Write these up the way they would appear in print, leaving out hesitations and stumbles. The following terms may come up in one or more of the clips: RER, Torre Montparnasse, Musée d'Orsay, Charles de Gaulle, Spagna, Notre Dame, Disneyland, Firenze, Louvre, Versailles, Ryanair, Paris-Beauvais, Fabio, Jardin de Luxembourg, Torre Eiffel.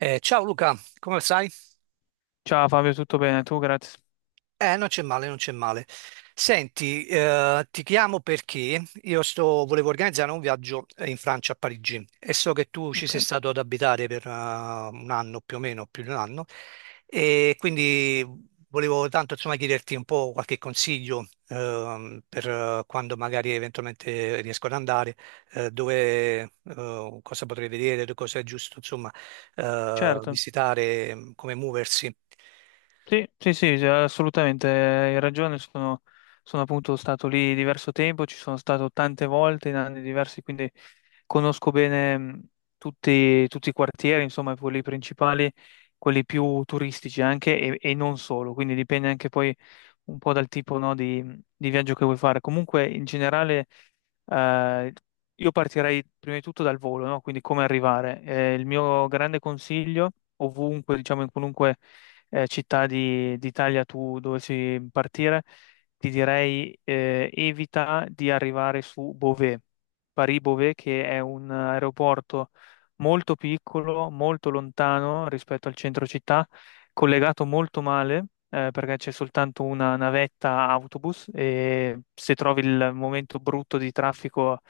Ciao Luca, come stai? Ciao Fabio, tutto bene? Tu, grazie. Non c'è male, non c'è male. Senti, ti chiamo perché volevo organizzare un viaggio in Francia, a Parigi, e so che tu ci Ok, sei stato ad abitare per un anno più o meno, più di un anno, e quindi volevo tanto insomma chiederti un po' qualche consiglio per quando magari eventualmente riesco ad andare, dove, cosa potrei vedere, cosa è giusto insomma certo. visitare, come muoversi. Sì, sì, sì, sì, assolutamente, hai ragione. Sono appunto stato lì diverso tempo, ci sono stato tante volte in anni diversi, quindi conosco bene tutti i quartieri, insomma, quelli principali, quelli più turistici anche e non solo. Quindi dipende anche poi un po' dal tipo, no, di viaggio che vuoi fare. Comunque, in generale, eh, io partirei prima di tutto dal volo, no? Quindi come arrivare. Il mio grande consiglio, ovunque, diciamo, in qualunque città d'Italia tu dovessi partire, ti direi evita di arrivare su Beauvais, Paris-Beauvais, che è un aeroporto molto piccolo, molto lontano rispetto al centro città, collegato molto male perché c'è soltanto una navetta autobus e se trovi il momento brutto di traffico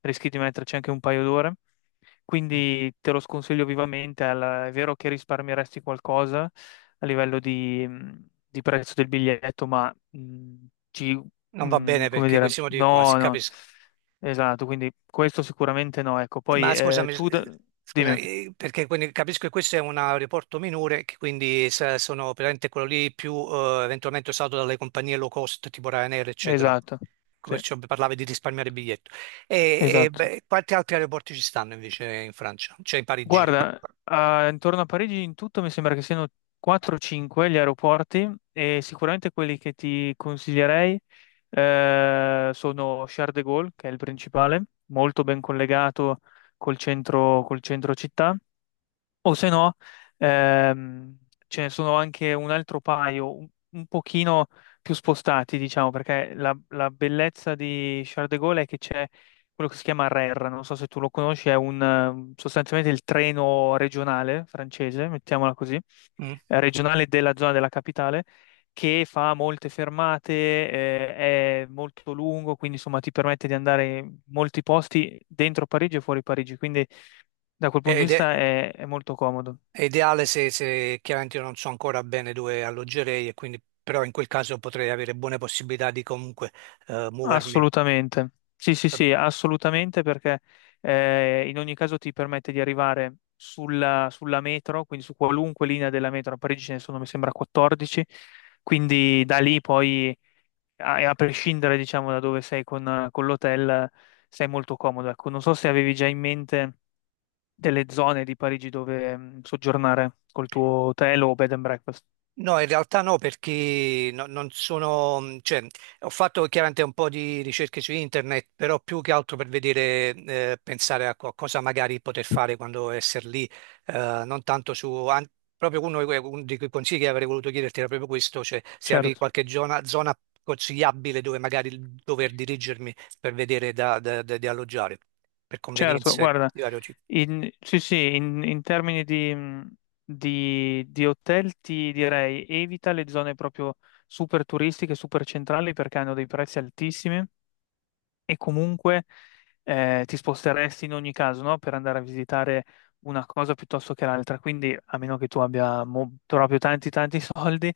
rischi di metterci anche un paio d'ore. Quindi te lo sconsiglio vivamente. È vero che risparmieresti qualcosa a livello di prezzo del biglietto, ma ci, Non va bene come perché dire, questi motivi qua, no, si no, capisco. esatto. Quindi questo sicuramente no. Ecco, poi Ma scusami, scusami, dimmi, perché quindi capisco che questo è un aeroporto minore, che quindi sono veramente quello lì più eventualmente usato dalle compagnie low cost tipo Ryanair, eccetera. esatto, Ecco, sì, perciò parlavi di risparmiare il biglietto. Esatto. Beh, quanti altri aeroporti ci stanno invece in Francia? Cioè in Parigi? Guarda, intorno a Parigi in tutto mi sembra che siano 4-5 gli aeroporti, e sicuramente quelli che ti consiglierei sono Charles de Gaulle, che è il principale, molto ben collegato col centro città. O se no, ehm, ce ne sono anche un altro paio, un pochino più spostati, diciamo, perché la bellezza di Charles de Gaulle è che c'è quello che si chiama RER, non so se tu lo conosci, è sostanzialmente il treno regionale francese, mettiamola così, Mm? Regionale della zona della capitale, che fa molte fermate, è molto lungo, quindi insomma ti permette di andare in molti posti dentro Parigi e fuori Parigi, quindi da quel punto di Ed vista è, è molto comodo, è ideale se, se chiaramente io non so ancora bene dove alloggerei, e quindi, però in quel caso potrei avere buone possibilità di comunque muovermi. assolutamente. Sì, sì, sì, assolutamente, perché in ogni caso ti permette di arrivare sulla metro, quindi su qualunque linea della metro, a Parigi ce ne sono, mi sembra, 14, quindi da lì poi, a prescindere, diciamo, da dove sei con l'hotel, sei molto comodo. Ecco, non so se avevi già in mente delle zone di Parigi dove soggiornare col tuo hotel o bed and breakfast. No, in realtà no, perché non sono, cioè, ho fatto chiaramente un po' di ricerche su internet, però più che altro per vedere, pensare a cosa magari poter fare quando essere lì, non tanto su, proprio uno di uno di quei consigli che avrei voluto chiederti era proprio questo, cioè se avevi Certo. qualche zona consigliabile dove magari dover dirigermi per vedere di alloggiare, per Certo, convenienze guarda, di vario tipo. Sì, sì, in termini di, di hotel ti direi evita le zone proprio super turistiche, super centrali, perché hanno dei prezzi altissimi e comunque ti sposteresti in ogni caso, no? Per andare a visitare una cosa piuttosto che l'altra. Quindi, a meno che tu abbia proprio tanti, tanti soldi,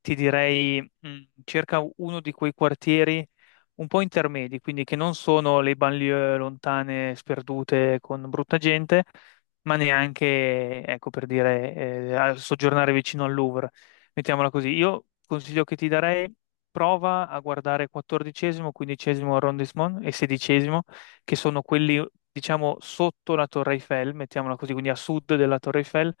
ti direi cerca uno di quei quartieri un po' intermedi, quindi che non sono le banlieue lontane, sperdute, con brutta gente, ma neanche, ecco, per dire, soggiornare vicino al Louvre. Mettiamola così. Io consiglio che ti darei: prova a guardare 14°, 15° arrondissement e 16°, che sono quelli, diciamo, sotto la Torre Eiffel, mettiamola così, quindi a sud della Torre Eiffel,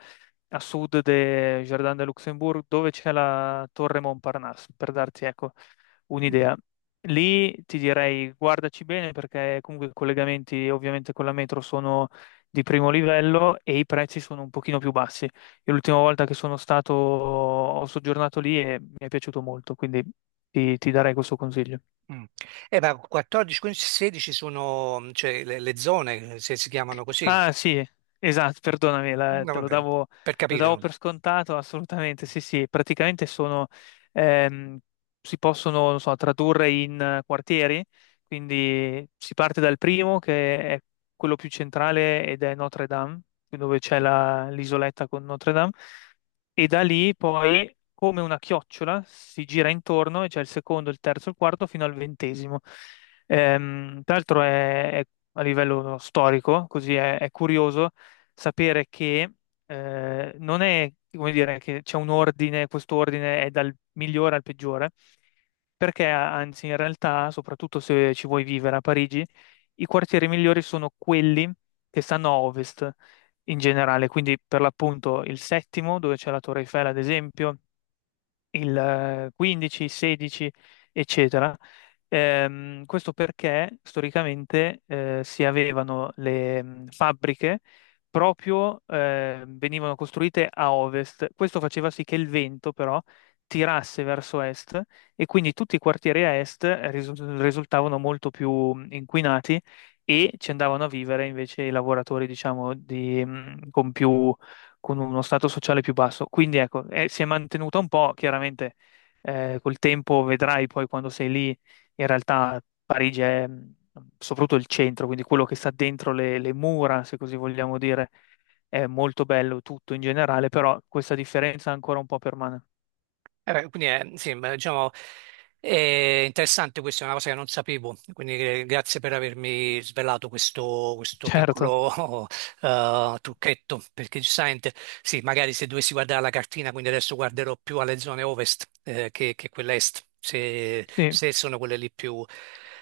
a sud del Jardin de Luxembourg, dove c'è la Torre Montparnasse, per darti, ecco, un'idea. Lì ti direi guardaci bene, perché comunque i collegamenti ovviamente con la metro sono di primo livello e i prezzi sono un pochino più bassi. Io l'ultima volta che sono stato ho soggiornato lì e mi è piaciuto molto, quindi ti darei questo consiglio. Mm. Ma 14, 15, 16 sono mm, cioè, le zone, se si chiamano così, Ah, sì, esatto, perdonami, no, vabbè, per lo capire. davo No? per scontato, assolutamente, sì, sì, praticamente ehm, si possono, non so, tradurre in quartieri, quindi si parte dal primo, che è quello più centrale ed è Notre Dame, dove c'è l'isoletta con Notre Dame, e da lì poi, come una chiocciola, si gira intorno e c'è il secondo, il terzo, il quarto, fino al 20°. Tra l'altro è, a livello storico, così è curioso sapere che non è, come dire, che c'è un ordine: questo ordine è dal migliore al peggiore, perché anzi in realtà, soprattutto se ci vuoi vivere a Parigi, i quartieri migliori sono quelli che stanno a ovest in generale, quindi per l'appunto il settimo, dove c'è la Torre Eiffel, ad esempio, il 15, 16, eccetera. Questo perché storicamente si avevano le fabbriche, proprio venivano costruite a ovest. Questo faceva sì che il vento però tirasse verso est, e quindi tutti i quartieri a est risu- risultavano molto più inquinati, e ci andavano a vivere invece i lavoratori, diciamo, con più, con uno stato sociale più basso. Quindi ecco, si è mantenuta un po', chiaramente. Col tempo vedrai poi, quando sei lì, in realtà Parigi è, soprattutto il centro, quindi quello che sta dentro le mura, se così vogliamo dire, è molto bello tutto in generale, però questa differenza ancora un po' permane. Beh, quindi sì, ma, diciamo, è interessante, questa è una cosa che non sapevo, quindi grazie per avermi svelato questo, questo Certo, piccolo trucchetto, perché giustamente, sì, magari se dovessi guardare la cartina, quindi adesso guarderò più alle zone ovest che quelle est, se, sì. se sono quelle lì più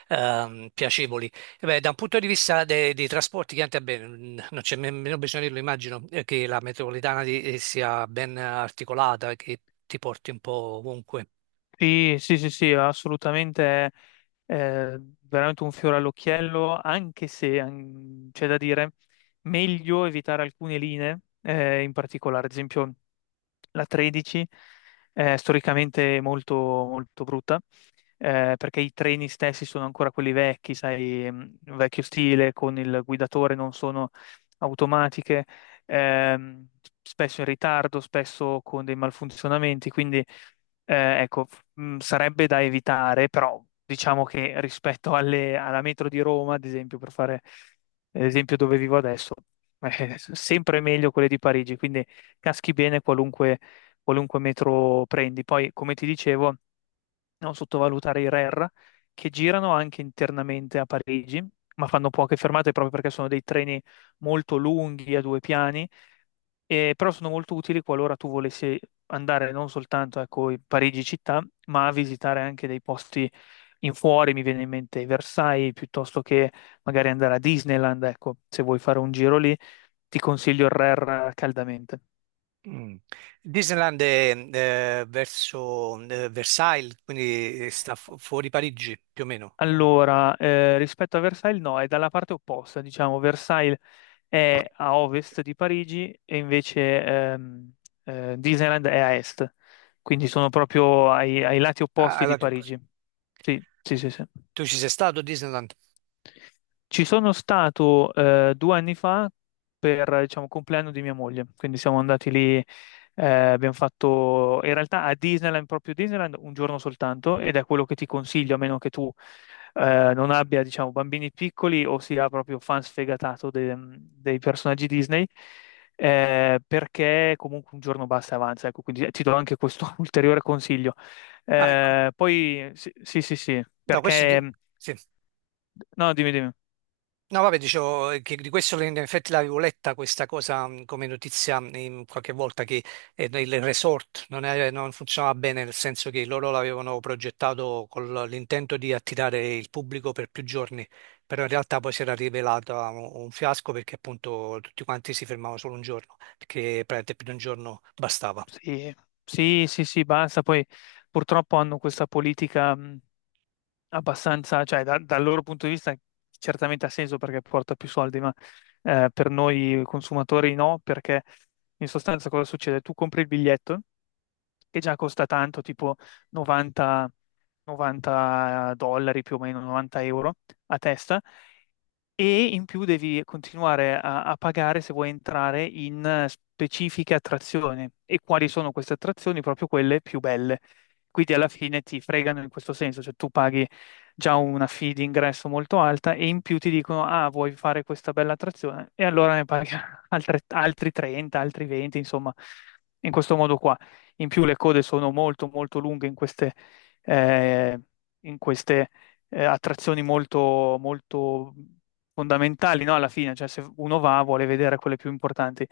piacevoli. Eh beh, da un punto di vista dei trasporti, chiaramente, beh, non c'è nemmeno bisogno di dirlo, immagino che la metropolitana sia ben articolata, che ti porti un po' ovunque. Sì, sì, sì, sì, assolutamente è veramente un fiore all'occhiello, anche se c'è da dire: meglio evitare alcune linee, in particolare, ad esempio la 13 è storicamente molto, molto brutta, perché i treni stessi sono ancora quelli vecchi, sai, vecchio stile, con il guidatore, non sono automatiche, ehm, spesso in ritardo, spesso con dei malfunzionamenti, quindi ecco, sarebbe da evitare. Però diciamo che, rispetto alla metro di Roma, ad esempio, per fare l'esempio dove vivo adesso, è sempre meglio quelle di Parigi, quindi caschi bene qualunque metro prendi. Poi, come ti dicevo, non sottovalutare i RER, che girano anche internamente a Parigi, ma fanno poche fermate proprio perché sono dei treni molto lunghi, a 2 piani, e però sono molto utili qualora tu volessi andare non soltanto, ecco, in Parigi città, ma a visitare anche dei posti in fuori, mi viene in mente Versailles, piuttosto che magari andare a Disneyland. Ecco, se vuoi fare un giro lì, ti consiglio il RER caldamente. Mm. Disneyland è verso Versailles, quindi sta fuori Parigi, più o meno. Oh. Allora, rispetto a Versailles, no, è dalla parte opposta, diciamo, Versailles è a ovest di Parigi e invece Disneyland è a est, quindi sono proprio ai lati Ah, opposti di allora ti ho preso. Parigi. Sì, sì, sì, sì. Tu ci sei stato a Disneyland? Ci sono stato 2 anni fa per, diciamo, il compleanno di mia moglie, quindi siamo andati lì, abbiamo fatto in realtà a Disneyland, proprio Disneyland, un giorno soltanto, ed è quello che ti consiglio, a meno che tu non abbia, diciamo, bambini piccoli o sia proprio fan sfegatato dei personaggi Disney, perché comunque un giorno basta e avanza, ecco, quindi ti do anche questo ulteriore consiglio. Ah, ecco. Poi, sì, sì, sì, sì, No, perché. sì. No, dimmi, dimmi. No, vabbè, dicevo che di questo in effetti l'avevo letta questa cosa come notizia in qualche volta che il resort non funzionava bene, nel senso che loro l'avevano progettato con l'intento di attirare il pubblico per più giorni, però in realtà poi si era rivelato un fiasco perché appunto tutti quanti si fermavano solo un giorno, perché praticamente più di un giorno bastava. Sì, sì, sì, sì, basta. Poi purtroppo hanno questa politica abbastanza, cioè dal loro punto di vista certamente ha senso, perché porta più soldi, ma per noi consumatori no, perché in sostanza cosa succede? Tu compri il biglietto che già costa tanto, tipo 90, 90 dollari più o meno, 90 euro a testa, e in più devi continuare a pagare se vuoi entrare in specifiche attrazioni. E quali sono queste attrazioni? Proprio quelle più belle. Quindi alla fine ti fregano in questo senso, cioè tu paghi già una fee di ingresso molto alta e in più ti dicono: ah, vuoi fare questa bella attrazione? E allora ne paghi altri 30, altri 20, insomma, in questo modo qua. In più le code sono molto, molto lunghe eh, in queste attrazioni molto, molto fondamentali, no? Alla fine, cioè se uno va vuole vedere quelle più importanti.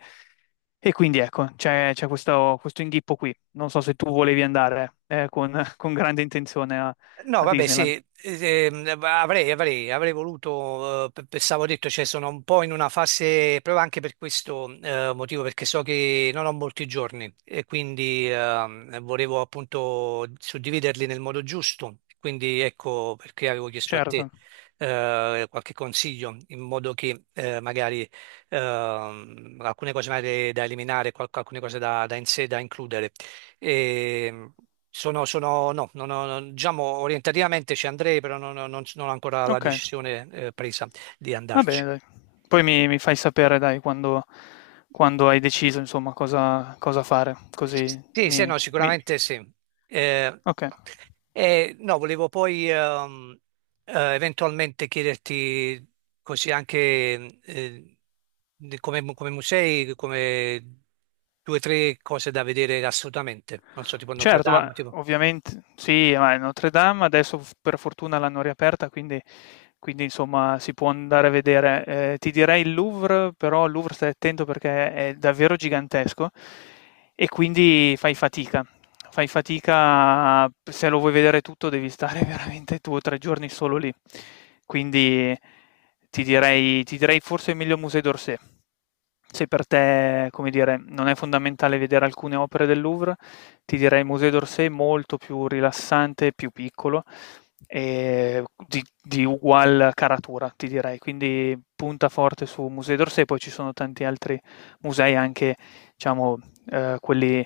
E quindi ecco, c'è questo, inghippo qui. Non so se tu volevi andare con grande intenzione No, a vabbè, Disneyland. sì, avrei voluto, pensavo detto, cioè sono un po' in una fase, proprio anche per questo motivo, perché so che non ho molti giorni e quindi volevo appunto suddividerli nel modo giusto, quindi ecco perché avevo chiesto a te Certo. Qualche consiglio in modo che magari alcune cose magari da eliminare, alcune cose da in sé da includere. E no, non ho- non- diciamo orientativamente ci andrei, però non ho ancora la Ok, decisione presa di va bene, andarci. dai. Poi mi fai sapere, dai, quando hai deciso, insomma, cosa fare. Sì, sì, no, sicuramente sì. Eh, Ok. No, volevo poi eventualmente chiederti così anche eh, come, come musei, come due o tre cose da vedere assolutamente. Non so, tipo Notre Certo, ma Dame, tipo. ovviamente sì, ma Notre Dame adesso f per fortuna l'hanno riaperta, quindi insomma si può andare a vedere. Ti direi il Louvre, però al Louvre stai attento perché è davvero gigantesco e quindi fai fatica. Fai fatica, se lo vuoi vedere tutto devi stare veramente 2 o 3 giorni solo lì. Quindi ti direi forse meglio Musée d'Orsay. Se per te, come dire, non è fondamentale vedere alcune opere del Louvre, ti direi il Museo d'Orsay è molto più rilassante, più piccolo e di ugual caratura, ti direi. Quindi punta forte su Museo d'Orsay, poi ci sono tanti altri musei, anche diciamo eh, quelli,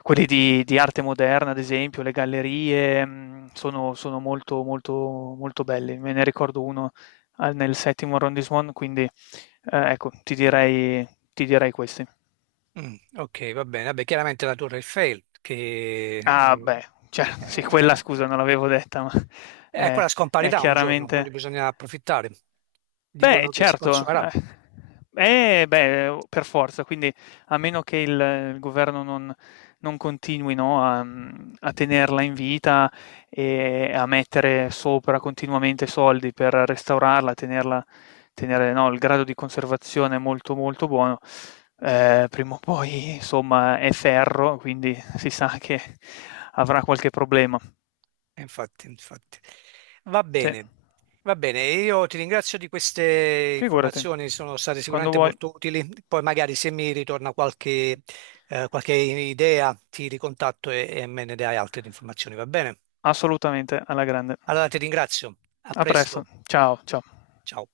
quelli di arte moderna, ad esempio, le gallerie sono molto, molto, molto belli. Me ne ricordo uno nel settimo arrondissement, quindi ecco, ti direi questi. Mm, ok, va bene. Vabbè, chiaramente la Torre Eiffel, che Ah beh, cer è, sì, quella è- scusa è- non l'avevo detta, ma è è quella è scomparirà un giorno, chiaramente. quindi bisogna approfittare. Beh, Dicono che si certo. consumerà. Beh, per forza, quindi a meno che il governo non, continui, no, a tenerla in vita e a mettere sopra continuamente soldi per restaurarla, tenerla, tenere, no, il grado di conservazione molto molto buono, prima o poi, insomma, è ferro, quindi si sa che avrà qualche problema. E infatti, infatti. Va Sì, bene, va bene. Io ti ringrazio di queste figurati, informazioni, sono state quando sicuramente vuoi. molto utili. Poi magari se mi ritorna qualche idea, ti ricontatto e me ne dai altre informazioni, va bene? Assolutamente, alla grande. Allora ti ringrazio. A A presto, presto. ciao, ciao. Ciao.